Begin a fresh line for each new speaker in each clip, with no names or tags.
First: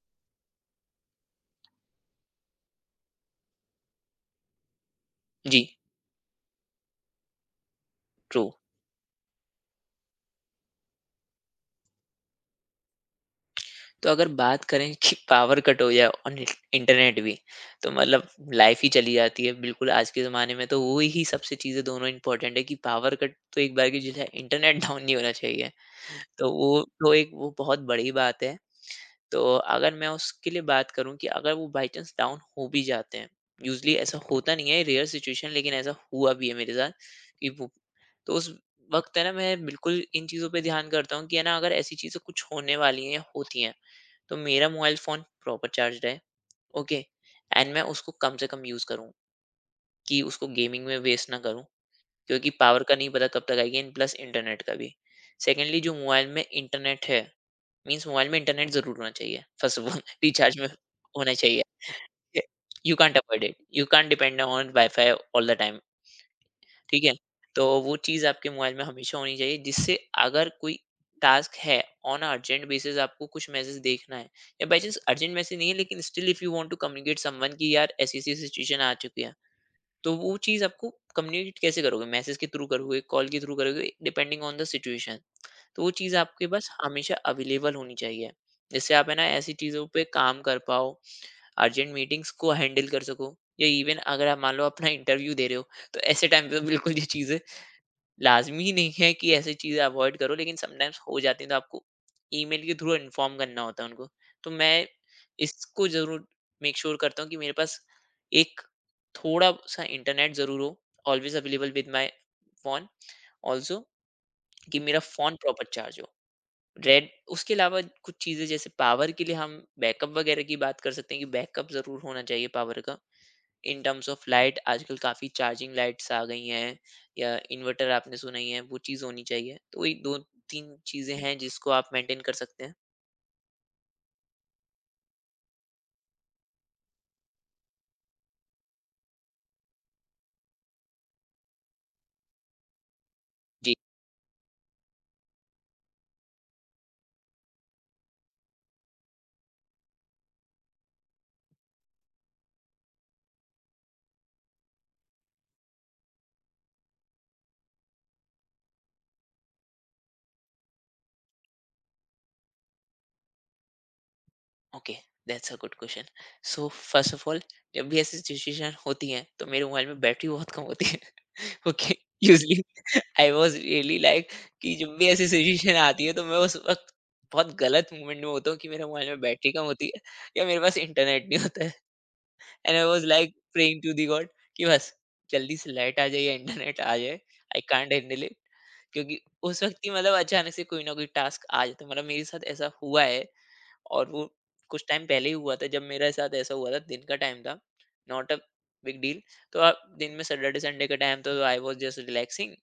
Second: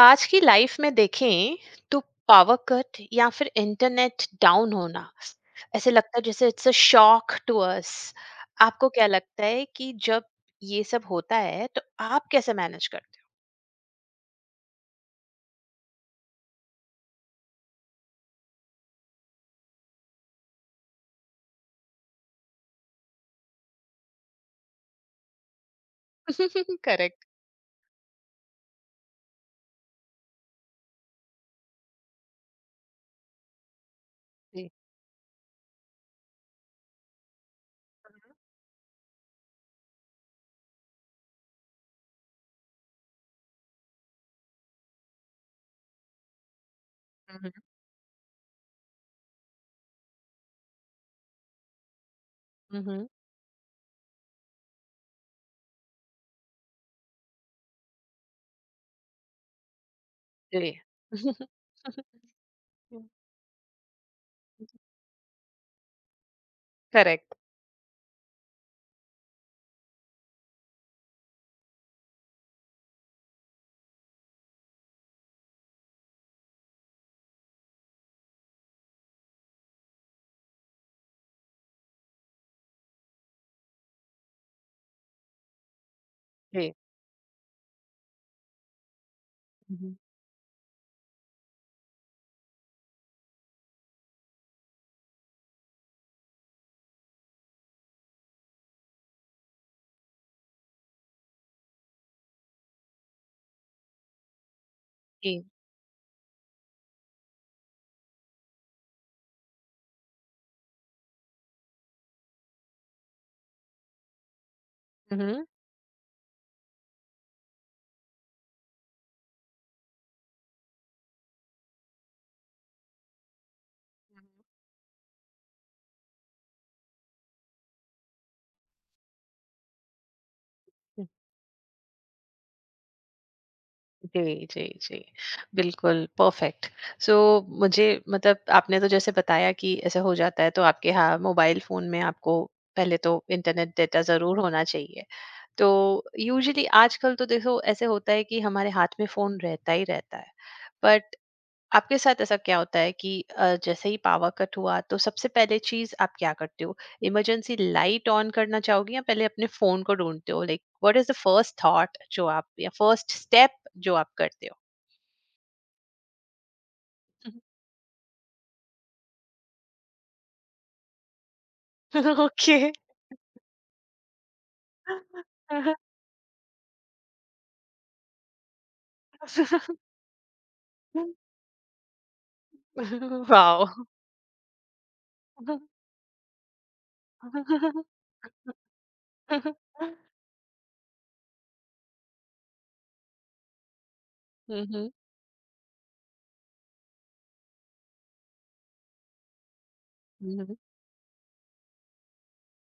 आज की लाइफ में देखें तो पावर कट या फिर इंटरनेट डाउन होना
जी।
ऐसे लगता है जैसे it's a shock to us.
True.
आपको क्या लगता है कि जब ये सब होता है तो आप कैसे मैनेज करते
तो अगर बात करें कि पावर कट हो जाए और इंटरनेट भी, तो मतलब लाइफ ही चली जाती है बिल्कुल। आज के ज़माने में तो वो ही सबसे चीज़ें दोनों इंपॉर्टेंट है कि पावर कट तो एक बार की चीज़ है, इंटरनेट डाउन नहीं होना चाहिए। तो
हो?
वो तो
करेक्ट।
एक वो बहुत बड़ी बात है। तो अगर मैं उसके लिए बात करूं कि अगर वो बाई चांस डाउन हो भी जाते हैं, यूजली ऐसा होता नहीं
जी।
है, रेयर सिचुएशन, लेकिन ऐसा हुआ भी है मेरे साथ कि वो। तो उस वक्त है ना मैं बिल्कुल इन चीज़ों पे ध्यान करता हूँ कि है ना अगर ऐसी चीज़ें कुछ होने वाली हैं या होती हैं, तो मेरा मोबाइल फ़ोन प्रॉपर चार्ज है। ओके।
हम्म।
एंड मैं उसको कम से कम यूज़ करूँ, कि उसको गेमिंग में वेस्ट ना करूँ, क्योंकि पावर का
हम्म,
नहीं पता कब तक आएगी, एंड प्लस इंटरनेट का भी। सेकेंडली जो मोबाइल में इंटरनेट है, मीन्स मोबाइल में इंटरनेट ज़रूर होना चाहिए, फर्स्ट ऑफ ऑल रिचार्ज में
जी।
होना चाहिए। You can't avoid it, you can't depend on wifi all the time, ठीक है?
करेक्ट।
तो वो चीज़ आपके मोबाइल में हमेशा होनी चाहिए जिससे अगर कोई टास्क है ऑन अ अर्जेंट बेसिस, आपको कुछ मैसेज देखना है या बाय चांस अर्जेंट मैसेज नहीं है लेकिन still if you want to communicate someone कि यार ऐसी-ऐसी सिचुएशन आ चुकी है, तो वो चीज़ आपको कम्युनिकेट कैसे करोगे? मैसेज के थ्रू करोगे, कॉल के थ्रू करोगे, डिपेंडिंग ऑन द सिचुएशन। तो वो चीज़ आपके पास
जी।
हमेशा अवेलेबल होनी चाहिए जिससे आप है ना ऐसी चीज़ों
हम्म,
पे काम कर पाओ, अर्जेंट मीटिंग्स को हैंडल कर सको, या इवन अगर आप मान लो अपना इंटरव्यू दे रहे हो, तो ऐसे टाइम पे तो बिल्कुल ये चीज़ें लाजमी ही नहीं है कि ऐसी चीज़ें अवॉइड करो, लेकिन समटाइम्स हो जाती हैं तो आपको ईमेल के थ्रू इन्फॉर्म करना होता है उनको। तो मैं
जी।
इसको ज़रूर मेक श्योर करता हूँ कि मेरे पास एक थोड़ा सा इंटरनेट ज़रूर हो, always available with my phone, also कि मेरा फोन
हम्म।
प्रॉपर चार्ज हो। रेड उसके अलावा कुछ चीज़ें जैसे पावर के लिए हम बैकअप वगैरह की बात कर सकते हैं, कि बैकअप ज़रूर होना चाहिए पावर का। इन टर्म्स ऑफ लाइट, आजकल काफ़ी चार्जिंग लाइट्स आ गई हैं, या इन्वर्टर आपने सुना ही है, वो चीज़ होनी चाहिए। तो वही 2-3 चीज़ें हैं जिसको आप मेंटेन कर सकते हैं।
जी, जी, जी। बिल्कुल, परफेक्ट। सो मुझे मतलब आपने तो जैसे बताया कि ऐसा हो जाता है तो आपके हाँ, मोबाइल फ़ोन में आपको पहले तो
जी।
इंटरनेट डेटा ज़रूर होना चाहिए। तो यूजुअली आजकल तो देखो ऐसे होता है कि हमारे हाथ में फ़ोन रहता ही रहता है। बट आपके साथ ऐसा क्या होता है कि जैसे ही पावर कट हुआ तो सबसे पहले चीज आप क्या करते हो? इमरजेंसी लाइट ऑन करना चाहोगे या पहले अपने फोन को ढूंढते हो, like what is the first thought जो आप या फर्स्ट स्टेप जो आप करते हो?
Okay. That's a good question. So first of all, जब भी ऐसी सिचुएशन होती है तो मेरे मोबाइल में बैटरी बहुत कम होती है। Okay,
okay.
Usually I was really like कि जब भी ऐसी सिचुएशन आती है तो मैं उस वक्त बहुत गलत मोमेंट में होता हूँ कि मेरे मोबाइल में बैटरी कम होती है या मेरे पास इंटरनेट नहीं होता है। And I was like
wow.
Praying to the god कि बस जल्दी से लाइट आ जाए या इंटरनेट आ जाए, आई कांट हैंडल। क्योंकि उस व्यक्ति मतलब अचानक से कोई ना कोई टास्क आ जाता है। मतलब मेरे साथ ऐसा हुआ है, और वो
हम्म।
कुछ
हम्म।
टाइम पहले ही हुआ था। जब मेरे साथ ऐसा हुआ था, दिन का टाइम था, नॉट अ बिग डील। तो आप दिन में, सैटरडे संडे का टाइम था, तो आई वॉज जस्ट रिलैक्सिंग,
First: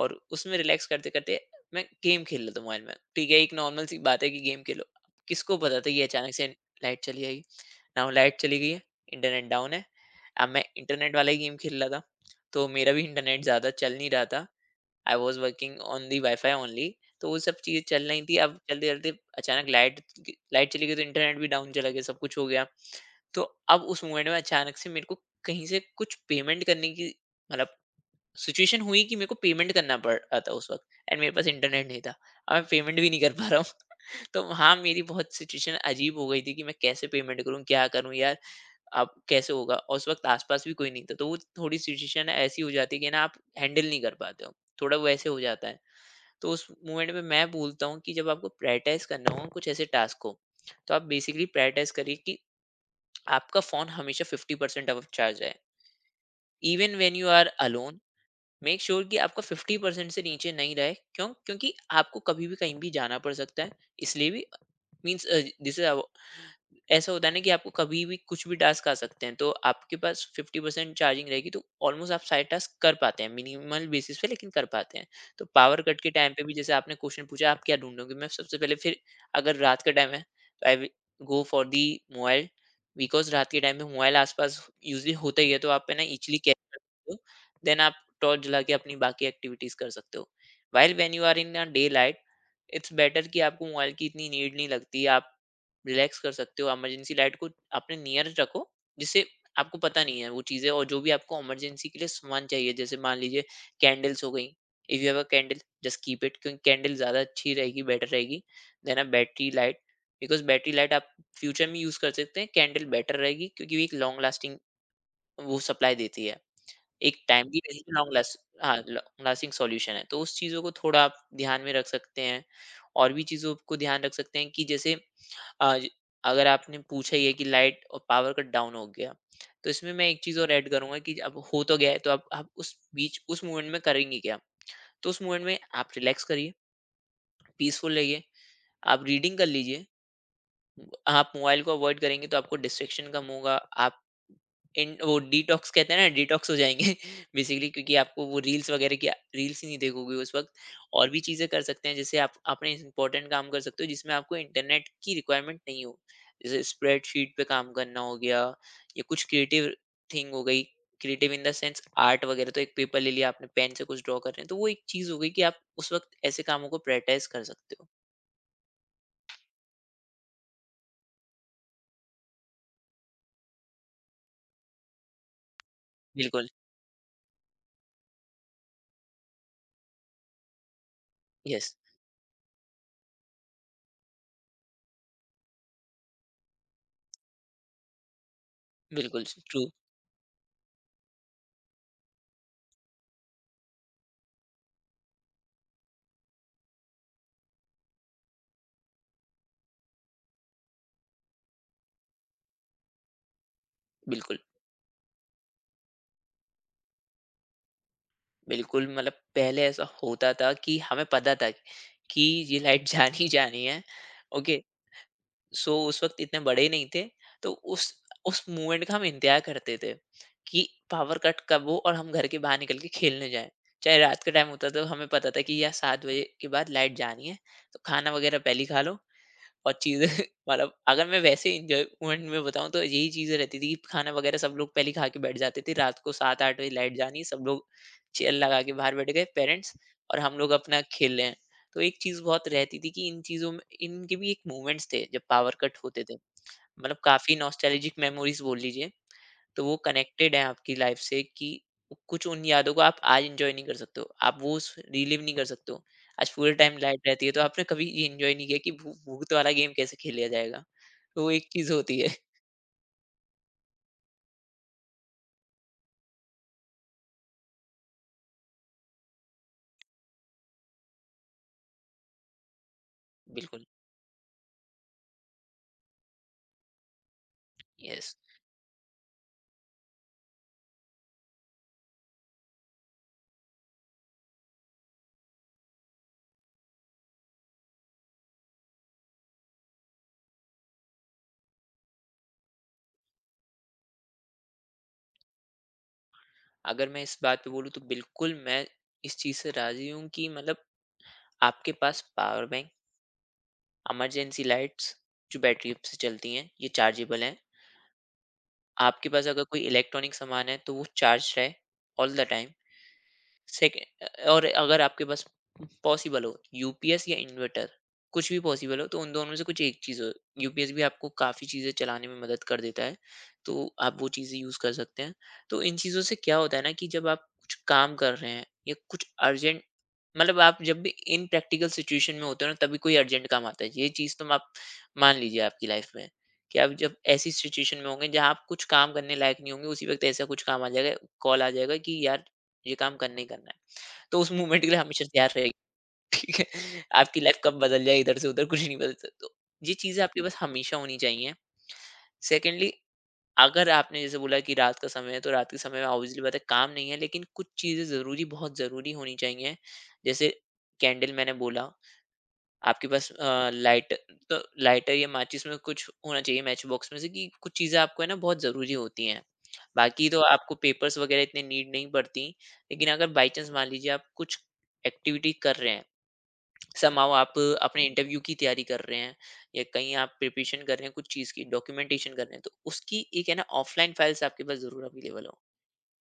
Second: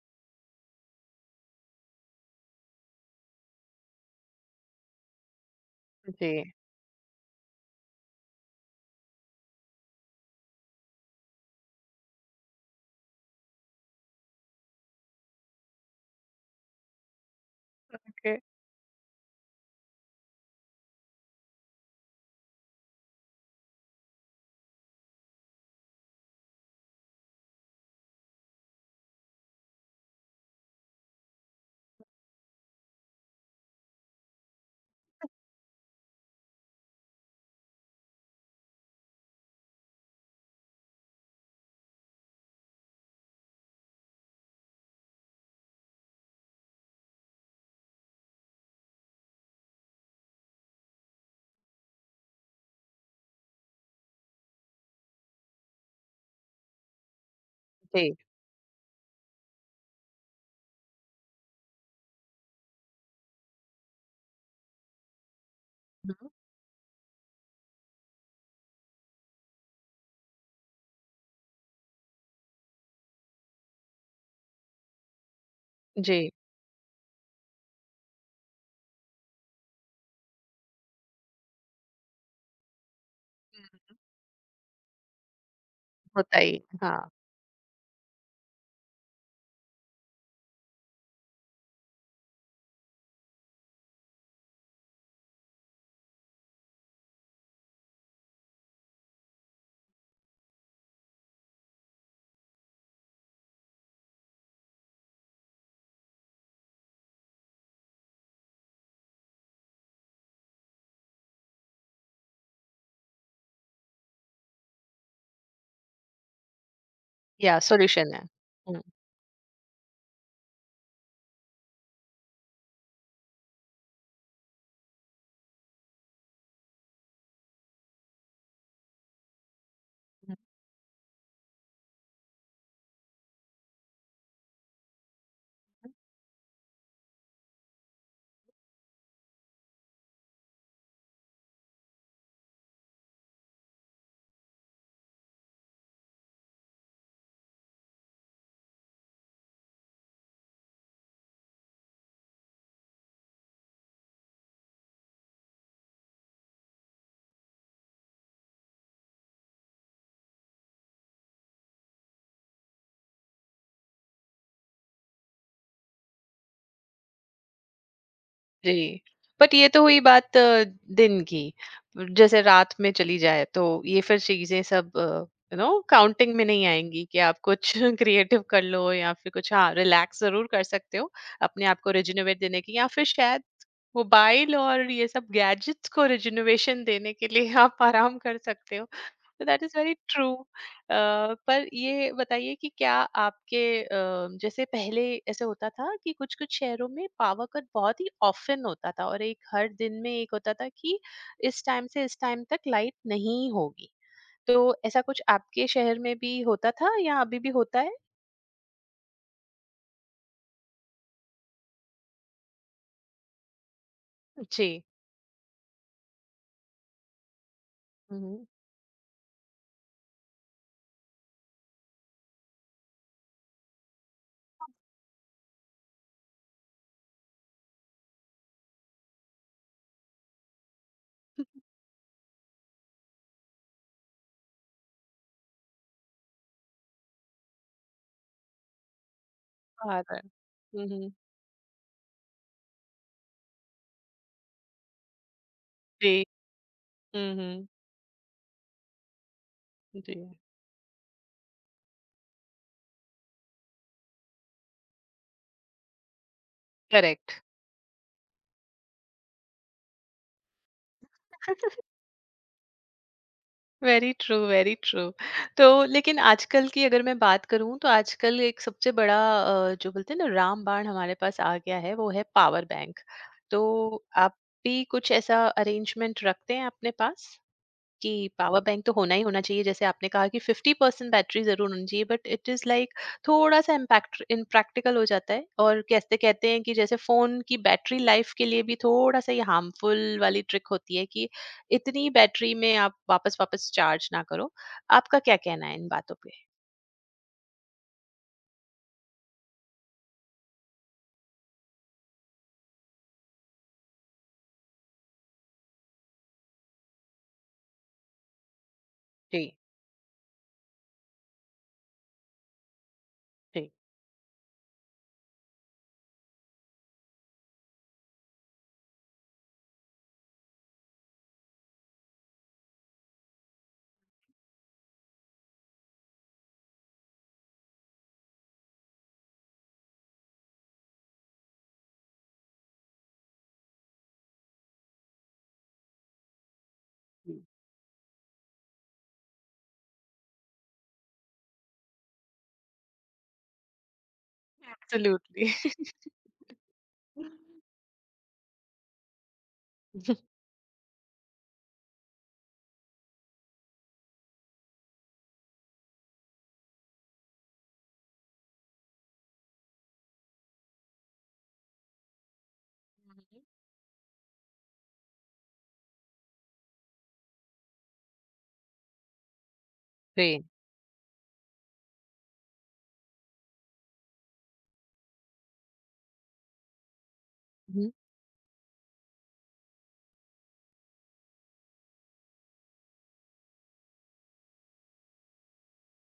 और उसमें रिलैक्स करते करते मैं गेम खेल रहा था मोबाइल में। ठीक है, एक नॉर्मल सी बात है कि गेम खेलो। किसको पता था ये
जी।
अचानक से लाइट चली आई। नाउ लाइट चली गई है, इंटरनेट डाउन है। अब मैं इंटरनेट वाला ही गेम खेल रहा था, तो मेरा भी इंटरनेट ज़्यादा चल नहीं रहा था। I was working on the wifi only, तो वो सब चीज़ें चल रही
ओके।
थी। अब चलते-चलते अचानक लाइट चली गई, तो इंटरनेट भी डाउन चला गया, सब कुछ हो गया। तो अब उस मोमेंट में अचानक से मेरे को कहीं से कुछ पेमेंट करने की मतलब सिचुएशन हुई कि मेरे को पेमेंट करना पड़ रहा था उस वक्त, एंड मेरे पास इंटरनेट नहीं था। अब मैं पेमेंट भी नहीं कर पा रहा हूँ। तो हाँ, मेरी बहुत सिचुएशन अजीब हो गई थी कि मैं कैसे पेमेंट करूँ, क्या करूँ यार, आप कैसे होगा। और उस वक्त आसपास भी कोई नहीं था, तो वो थोड़ी सिचुएशन ऐसी हो जाती है कि ना आप हैंडल नहीं कर पाते हो, थोड़ा वो ऐसे हो जाता है। तो उस मोमेंट में मैं बोलता हूँ कि जब आपको प्रायोरिटाइज करना हो, कुछ ऐसे टास्क हो, तो आप बेसिकली प्रायोरिटाइज करिए कि आपका फोन हमेशा 50% ऑफ चार्ज है। Even when you are alone,
जी।
मेक श्योर कि आपका 50% से नीचे नहीं रहे। क्यों? क्योंकि आपको कभी भी कहीं भी जाना पड़ सकता है, इसलिए भी। मीन्स दिस,
हम्म,
ऐसा होता है ना कि आपको कभी भी कुछ भी टास्क आ सकते हैं, तो आपके पास 50% चार्जिंग रहेगी तो ऑलमोस्ट आप सारे टास्क कर पाते हैं, मिनिमल बेसिस पे, लेकिन कर पाते हैं। तो पावर कट के
जी।
टाइम पे भी, जैसे आपने क्वेश्चन पूछा आप क्या ढूंढोगे, मैं सबसे पहले फिर, अगर रात का टाइम है तो I go for the mobile, because रात के टाइम में मोबाइल आसपास यूजली होता ही है, तो आप है ना इजिली
होता ही, हाँ।
कैच। देन आप टॉर्च जला के अपनी बाकी एक्टिविटीज कर सकते हो। While when you are in a day light, it's better कि आपको मोबाइल की इतनी नीड नहीं लगती, आप रिलैक्स कर सकते हो। इमरजेंसी लाइट को अपने नियर रखो, जिससे आपको पता नहीं है वो चीज़ें, और जो भी आपको इमरजेंसी के लिए सामान चाहिए, जैसे मान लीजिए कैंडल्स हो गई, if you have a candle just keep it, क्योंकि कैंडल ज़्यादा अच्छी रहेगी, बेटर रहेगी than a battery light. Because battery light आप फ्यूचर में यूज़ कर सकते हैं, कैंडल बेटर रहेगी क्योंकि वो एक लॉन्ग लास्टिंग, वो सप्लाई देती है, एक
या
टाइमली बेसिस लॉन्ग
सॉल्यूशन है।
लास्ट। हाँ, लॉन्ग लास्टिंग सॉल्यूशन है। तो उस चीज़ों को थोड़ा आप ध्यान में रख सकते हैं। और भी चीज़ों को ध्यान रख सकते हैं कि जैसे अ, ज अगर आपने पूछा ही है कि लाइट और पावर कट डाउन हो गया, तो इसमें मैं एक चीज़ और ऐड करूँगा कि अब हो तो गया है, तो अब आप उस बीच उस मोमेंट में करेंगे क्या? तो उस मोमेंट में आप रिलैक्स करिए, पीसफुल रहिए, आप रीडिंग कर लीजिए। आप मोबाइल को अवॉइड करेंगे तो आपको डिस्ट्रैक्शन कम होगा, आप इन वो डिटॉक्स कहते हैं ना, डिटॉक्स हो जाएंगे बेसिकली, क्योंकि आपको वो रील्स वगैरह की रील्स ही नहीं देखोगे उस वक्त। और भी चीज़ें कर सकते हैं, जैसे आप अपने इंपॉर्टेंट काम कर सकते हो जिसमें आपको इंटरनेट की रिक्वायरमेंट नहीं हो, जैसे स्प्रेडशीट पे काम करना हो गया, या कुछ क्रिएटिव थिंग हो गई, creative in the sense art वगैरह। तो एक पेपर ले लिया आपने, पेन से कुछ ड्रॉ कर रहे हैं, तो वो एक चीज़ हो गई कि आप उस वक्त ऐसे कामों को प्रायोरिटाइज कर सकते हो।
जी, बट ये तो हुई बात दिन की। जैसे रात में चली जाए तो ये फिर चीज़ें सब काउंटिंग में
बिल्कुल।
नहीं आएँगी कि आप कुछ क्रिएटिव कर लो या फिर कुछ हाँ, रिलैक्स ज़रूर कर सकते हो, अपने
यस।
आप को रिजेनरेट देने की या फिर शायद मोबाइल और ये सब गैजेट्स को रिजुनोवेशन देने के लिए आप आराम कर सकते हो।
बिल्कुल
तो that
true.
Is very true. पर ये बताइए कि क्या आपके जैसे पहले ऐसे होता था कि कुछ कुछ शहरों में पावर कट बहुत ही ऑफन होता था और एक हर दिन में एक होता था कि इस टाइम से इस टाइम तक लाइट नहीं होगी।
बिल्कुल।
तो ऐसा कुछ आपके शहर में भी होता था या अभी भी होता है?
बिल्कुल, मतलब पहले ऐसा होता था कि हमें पता था कि ये लाइट जानी जानी है। ओके।
जी।
सो उस वक्त इतने बड़े ही नहीं थे, तो उस
हम्म,
मोमेंट का हम इंतजार करते थे कि पावर कट कब हो और हम घर के बाहर निकल के खेलने जाएं। चाहे रात का टाइम होता, तो हमें पता था कि यह 7 बजे के बाद लाइट जानी है, तो खाना वगैरह पहले ही खा लो। और चीज़ें मतलब अगर मैं वैसे एन्जॉयमेंट में बताऊँ तो यही चीज़ें रहती थी कि खाना वगैरह सब लोग पहले ही खा के बैठ जाते थे। रात को 7-8 बजे लाइट जानी, सब लोग चेयर लगा के बाहर बैठ गए, पेरेंट्स,
बात
और
है।
हम लोग अपना
हम्म,
खेल रहे हैं। तो एक चीज़ बहुत रहती थी, कि इन चीज़ों में इनके भी एक मोमेंट्स थे जब पावर कट होते
जी।
थे। मतलब काफ़ी
हम्म।
नॉस्टैल्जिक मेमोरीज़ बोल लीजिए। तो वो
जी।
कनेक्टेड है आपकी लाइफ से, कि कुछ उन यादों को आप आज एंजॉय नहीं कर सकते हो, आप वो उस रिलीव नहीं कर सकते हो। आज पूरे टाइम लाइट रहती है
करेक्ट।
तो आपने कभी ये एंजॉय नहीं किया कि भू भूत वाला गेम कैसे खेला जाएगा। तो वो एक चीज़ होती है।
Very true, very true. तो लेकिन आजकल की अगर मैं बात करूं तो आजकल एक सबसे बड़ा जो बोलते हैं ना रामबाण हमारे पास आ गया है वो है पावर बैंक। तो
बिल्कुल।
आप भी कुछ ऐसा अरेंजमेंट रखते हैं अपने पास कि
यस।
पावर बैंक तो होना ही होना चाहिए? जैसे आपने कहा कि फिफ्टी परसेंट बैटरी जरूर होनी चाहिए, बट इट इज लाइक थोड़ा सा इम्पैक्ट इम्प्रैक्टिकल हो जाता है और कहते कहते हैं कि जैसे फोन की बैटरी लाइफ के लिए भी थोड़ा सा ये हार्मफुल वाली ट्रिक होती है कि इतनी बैटरी में आप वापस वापस चार्ज ना करो। आपका क्या कहना है इन बातों पे?
अगर मैं इस बात पे बोलूँ तो बिल्कुल मैं इस चीज़ से राज़ी हूँ कि मतलब, आपके पास पावर बैंक, इमरजेंसी लाइट्स जो बैटरी से चलती हैं, ये चार्जेबल हैं। आपके पास
जी।
अगर कोई इलेक्ट्रॉनिक सामान है तो वो चार्ज रहे ऑल द टाइम।
जी।
सेकंड, और अगर आपके पास पॉसिबल हो यूपीएस या इन्वर्टर, कुछ भी पॉसिबल हो तो उन दोनों में से कुछ एक चीज़ हो। यूपीएस भी आपको काफ़ी चीज़ें चलाने में मदद कर देता है, तो आप वो चीज़ें यूज़ कर सकते हैं। तो इन चीज़ों से क्या होता है ना, कि जब आप कुछ काम कर रहे हैं या कुछ अर्जेंट, मतलब आप जब भी इन प्रैक्टिकल सिचुएशन में होते हो ना, तभी कोई अर्जेंट काम आता है, ये चीज़। तो आप मान लीजिए आपकी लाइफ में कि आप जब ऐसी सिचुएशन में होंगे जहाँ आप कुछ काम करने लायक नहीं होंगे उसी वक्त ऐसा कुछ काम आ जाएगा, कॉल आ जाएगा कि यार ये काम करना ही करना है। तो उस मूवमेंट के लिए हमेशा तैयार रहें।
एब्सोल्युटली।
ठीक है। आपकी लाइफ कब बदल जाए इधर से उधर कुछ नहीं बदल सकता। तो ये चीज़ें आपके पास हमेशा होनी चाहिए। सेकेंडली, अगर आपने जैसे बोला कि रात का समय है तो रात के समय में ऑब्वियसली बात है काम नहीं है, लेकिन कुछ चीज़ें ज़रूरी, बहुत ज़रूरी होनी चाहिए। जैसे कैंडल, मैंने बोला आपके पास लाइट। तो लाइटर या माचिस में कुछ होना चाहिए, मैच बॉक्स में से कि कुछ चीज़ें आपको है ना बहुत ज़रूरी होती हैं। बाकी तो
जी।
आपको पेपर्स वगैरह इतने नीड नहीं पड़ती। लेकिन अगर बाई चांस मान लीजिए आप कुछ एक्टिविटी कर रहे हैं, समहाउ आप अपने
हम्म,
इंटरव्यू की तैयारी कर रहे हैं या कहीं आप प्रिपरेशन कर रहे हैं कुछ चीज़ की, डॉक्यूमेंटेशन कर रहे हैं, तो उसकी एक है ना ऑफ़लाइन फाइल्स आपके पास ज़रूर अवेलेबल हो।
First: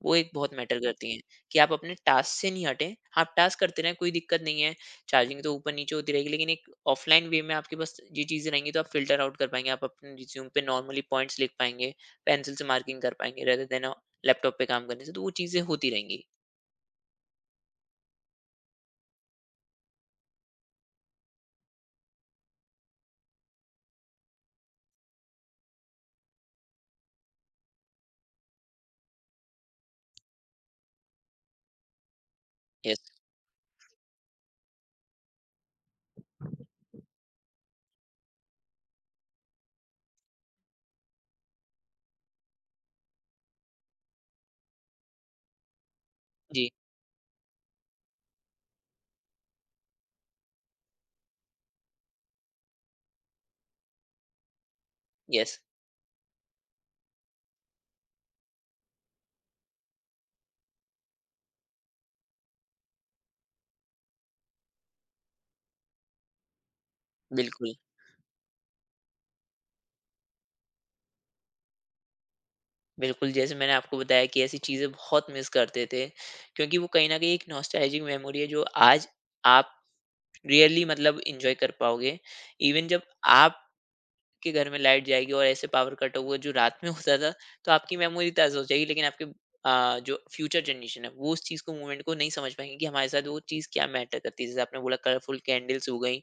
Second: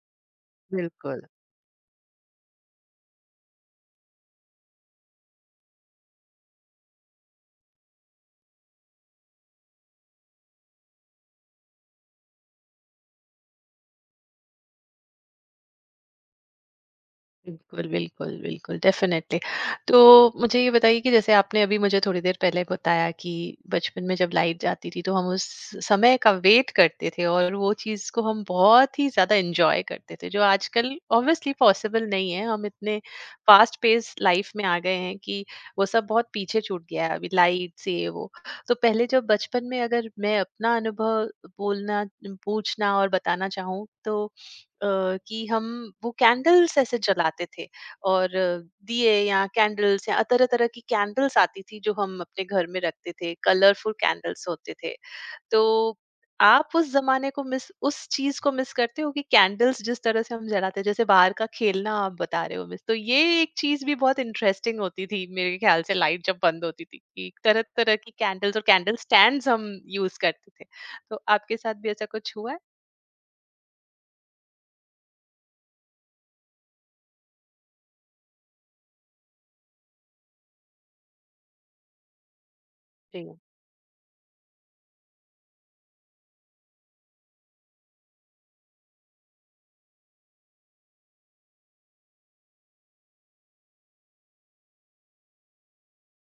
वो एक बहुत मैटर करती हैं
बिल्कुल।
कि आप अपने टास्क से नहीं हटें। आप टास्क करते रहें, कोई दिक्कत नहीं है। चार्जिंग तो ऊपर-नीचे होती रहेगी, लेकिन एक ऑफ़लाइन वे में आपके पास ये चीज़ें रहेंगी, तो आप फ़िल्टर आउट कर पाएँगे। आप अपने रिज़्यूम पे नॉर्मली पॉइंट्स लिख पाएँगे, पेंसिल से मार्किंग कर पाएँगे रेदर देन लैपटॉप पे काम करने से। तो वो चीज़ें होती रहेंगी।
बिल्कुल, बिल्कुल, बिल्कुल, डेफ़िनेटली। तो मुझे ये बताइए कि जैसे आपने अभी मुझे थोड़ी देर पहले बताया कि बचपन में जब लाइट जाती थी, तो हम उस समय का वेट करते थे और वो चीज़ को हम बहुत ही ज़्यादा एन्जॉय करते थे, जो आजकल ऑब्वियसली पॉसिबल नहीं है। हम इतने
यस।
फ़ास्ट पेस लाइफ़ में आ गए हैं कि वो सब बहुत पीछे छूट गया है, अभी लाइट्स, ये वो। तो पहले जब बचपन में अगर मैं अपना अनुभव बोलना पूछना और बताना चाहूँ, तो कि हम वो
जी,
कैंडल्स ऐसे जलाते थे। और दिए या कैंडल्स या तरह-तरह की कैंडल्स आती थी जो हम अपने घर में रखते थे, कलरफुल कैंडल्स होते थे।
यस।
तो आप उस ज़माने को मिस उस चीज़ को मिस करते हो कि कैंडल्स जिस तरह से हम जलाते हैं, जैसे बाहर का खेलना आप बता रहे हो मिस, तो ये एक चीज़ भी बहुत इंटरेस्टिंग होती थी मेरे ख्याल से, लाइट जब बंद होती थी कि
बिल्कुल,
तरह-तरह की कैंडल्स और कैंडल स्टैंड्स हम यूज़ करते थे। तो आपके साथ भी ऐसा कुछ हुआ है?
बिल्कुल। जैसे मैंने आपको बताया कि ऐसी चीज़ें बहुत मिस करते थे, क्योंकि वो कहीं न कहीं एक नॉस्टैल्जिक मेमोरी है, जो आज आप रेयरली मतलब एन्जॉय कर पाओगे। इवन जब
जी,
आप के घर में लाइट जाएगी और ऐसे पावर कट होगा जो रात में होता था तो आपकी मेमोरी ताज़ा हो जाएगी, लेकिन आपके जो फ्यूचर जनरेशन है वो उस चीज़ को, मूवमेंट को नहीं समझ पाएंगे कि हमारे साथ वो चीज़ क्या मैटर करती है। जैसे आपने बोला कलरफुल कैंडल्स हो गई,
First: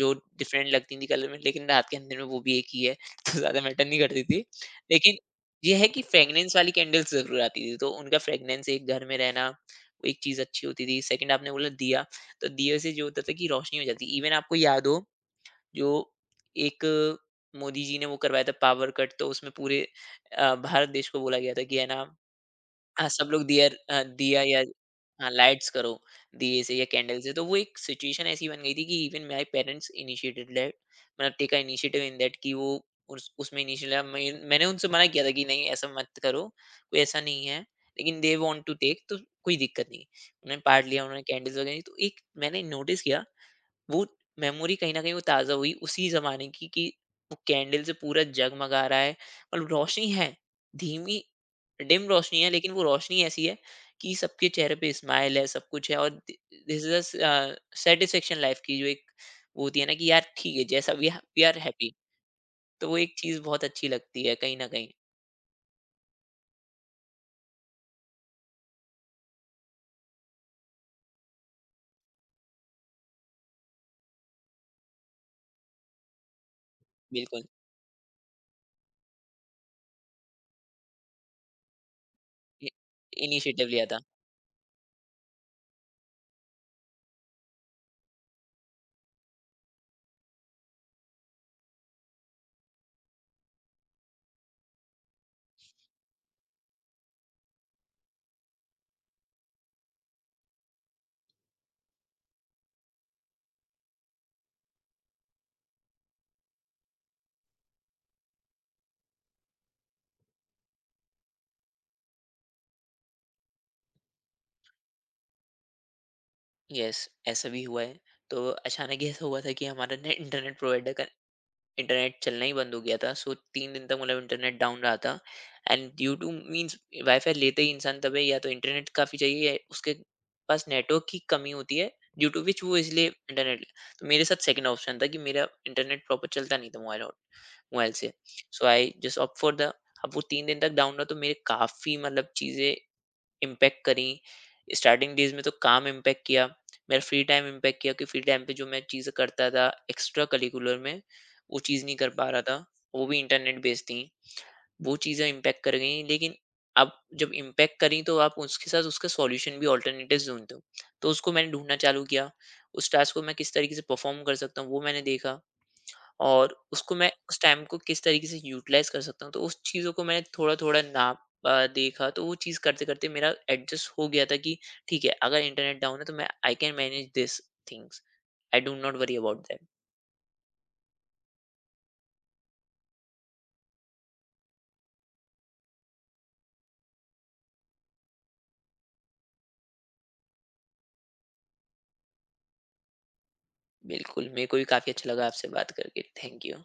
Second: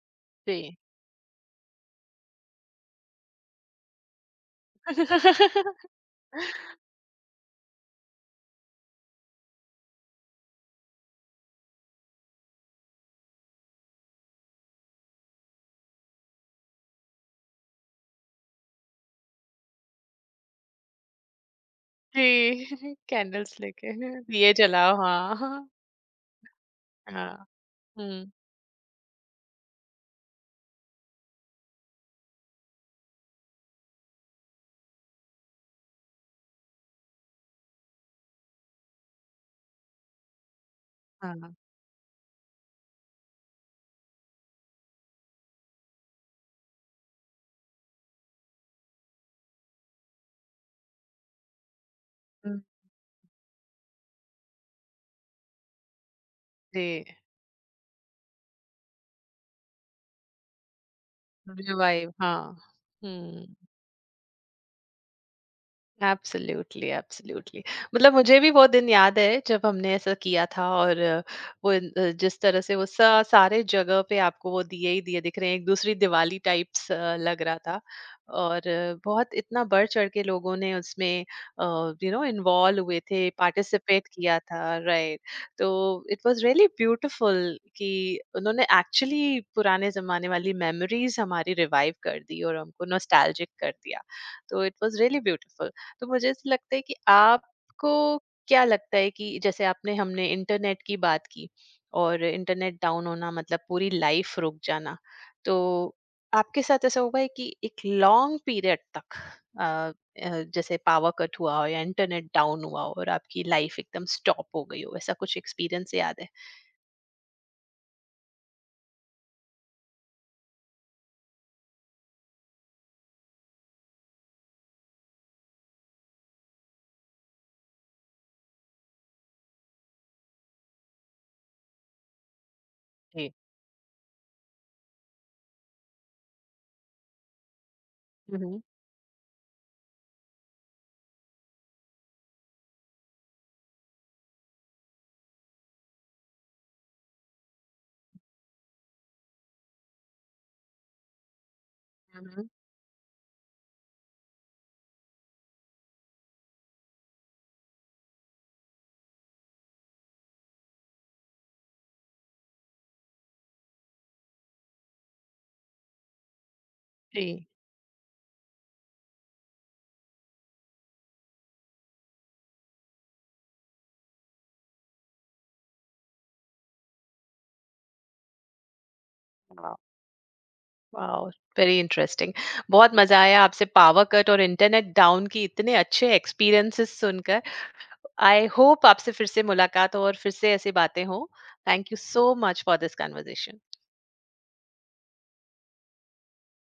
जो
जी।
डिफरेंट लगती थी कलर में, लेकिन रात के अंदर में वो भी एक ही है तो ज़्यादा मैटर नहीं करती थी। लेकिन ये है कि फ्रेगनेंस वाली कैंडल्स जरूर आती थी, तो उनका फ्रेगनेंस एक घर में रहना, वो एक चीज़ अच्छी होती थी। सेकंड, आपने बोला दिया, तो दिए से जो होता था कि रोशनी हो जाती। इवन आपको याद हो जो एक मोदी जी ने वो करवाया था, पावर कट। तो उसमें पूरे भारत देश को बोला गया था कि है ना
जी।
सब लोग
कैंडल्स
दिया,
लेके
दिया
दिए
या
जलाओ।
हाँ,
हाँ, हाँ।
लाइट्स करो दिए से या कैंडल से। तो
हाँ,
वो एक सिचुएशन
हुँ,
ऐसी बन गई थी कि even my parents initiated that. मतलब टेका इनिशिएटिव इन दैट कि वो उस उसमें इनिशिएटिव मैंने उनसे मना किया था कि नहीं, ऐसा मत करो, कोई ऐसा नहीं है। लेकिन दे वांट टू टेक, तो कोई दिक्कत नहीं। उन्होंने पार्ट लिया, उन्होंने
हाँ,
कैंडल्स वगैरह दी, तो एक मैंने नोटिस किया वो मेमोरी कहीं न कहीं वो ताज़ा हुई उसी ज़माने की कि वो कैंडल से पूरा जगमगा रहा है और रोशनी है, धीमी डिम रोशनी है,
हुँ,
लेकिन वो रोशनी ऐसी है कि सबके चेहरे पे स्माइल है, सब कुछ है। और ध दिस इज़ अ
जी।
स सैटिस्फैक्शन लाइफ की जो एक वो होती है ना कि यार ठीक है जैसा, we are, we are happy.
Revive, हाँ।
तो वो एक चीज़
हुँ।
बहुत अच्छी लगती है कहीं न कहीं।
Absolutely, absolutely. मतलब मुझे भी वो दिन याद है जब हमने ऐसा किया था, और वो जिस तरह से वो सा सारे जगह पे आपको वो दिए ही दिए दिख रहे हैं, एक दूसरी दिवाली टाइप्स लग
बिल्कुल,
रहा था। और बहुत इतना बढ़-चढ़ के लोगों ने उसमें अ,
इ
इन्वॉल्व हुए थे,
इनिशिएटिव लिया था।
पार्टिसिपेट किया था, राइट। तो इट वाज़ रियली ब्यूटीफुल कि उन्होंने एक्चुअली पुराने ज़माने वाली मेमोरीज़ हमारी रिवाइव कर दी और हमको नॉस्टैल्जिक कर दिया। तो इट वाज़ रियली ब्यूटीफुल। तो मुझे ऐसा लगता है कि आपको क्या लगता है कि जैसे आपने हमने इंटरनेट की बात की और इंटरनेट डाउन होना मतलब पूरी लाइफ रुक जाना। तो आपके साथ ऐसा हुआ है कि एक लॉन्ग पीरियड तक अ, जैसे पावर कट हुआ हो या इंटरनेट डाउन हुआ हो और आपकी लाइफ एकदम स्टॉप हो गई हो? ऐसा कुछ एक्सपीरियंस याद है?
येस, ऐसा भी हुआ है। तो अचानक ही ऐसा हुआ था कि हमारा ने इंटरनेट प्रोवाइडर का इंटरनेट चलना ही बंद हो गया था। सो तीन दिन तक मतलब इंटरनेट डाउन रहा था। And due to means wifi लेते ही इंसान तब है या तो इंटरनेट काफ़ी चाहिए या उसके पास नेटवर्क की कमी होती है, ड्यू टू विच वो इसलिए
जी।
इंटरनेट। तो मेरे साथ सेकंड ऑप्शन था कि मेरा इंटरनेट प्रॉपर चलता नहीं था मोबाइल, और मोबाइल से
hmm.
So I just opt for the. अब वो तीन दिन तक डाउन रहा, तो मेरे काफ़ी मतलब चीज़ें इम्पैक्ट करी। स्टार्टिंग डेज में तो काम इम्पैक्ट किया, मेरा फ्री टाइम इम्पैक्ट किया कि फ्री टाइम पे जो मैं चीज़ें करता था एक्स्ट्रा करिकुलर में, वो चीज़ नहीं कर पा रहा
हम्म।
था, वो भी इंटरनेट बेस्ड थी। वो चीज़ें इम्पैक्ट कर गई, लेकिन अब जब इम्पैक्ट करी तो आप उसके साथ उसका सॉल्यूशन भी ऑल्टरनेटिव ढूंढते हो। तो उसको मैंने ढूंढना चालू किया, उस टास्क को मैं किस तरीके से परफॉर्म कर सकता हूँ वो मैंने देखा, और उसको मैं उस
जी।
टाइम को किस तरीके से यूटिलाइज़ कर सकता हूँ। तो उस चीज़ों को मैंने थोड़ा-थोड़ा नाप देखा। तो वो चीज़ करते-करते मेरा एडजस्ट हो गया था कि ठीक है, अगर इंटरनेट डाउन है तो मैं I can manage this things. I do not worry about that.
वाह। वाह। Very interesting. बहुत मजा आया आपसे पावर कट और इंटरनेट डाउन की इतने अच्छे एक्सपीरियंसेस सुनकर। आई होप आपसे फिर से मुलाकात हो और फिर से ऐसी बातें हों। Thank you so much for this conversation.
बिल्कुल, मेरे को भी काफ़ी अच्छा लगा आपसे बात करके। Thank you.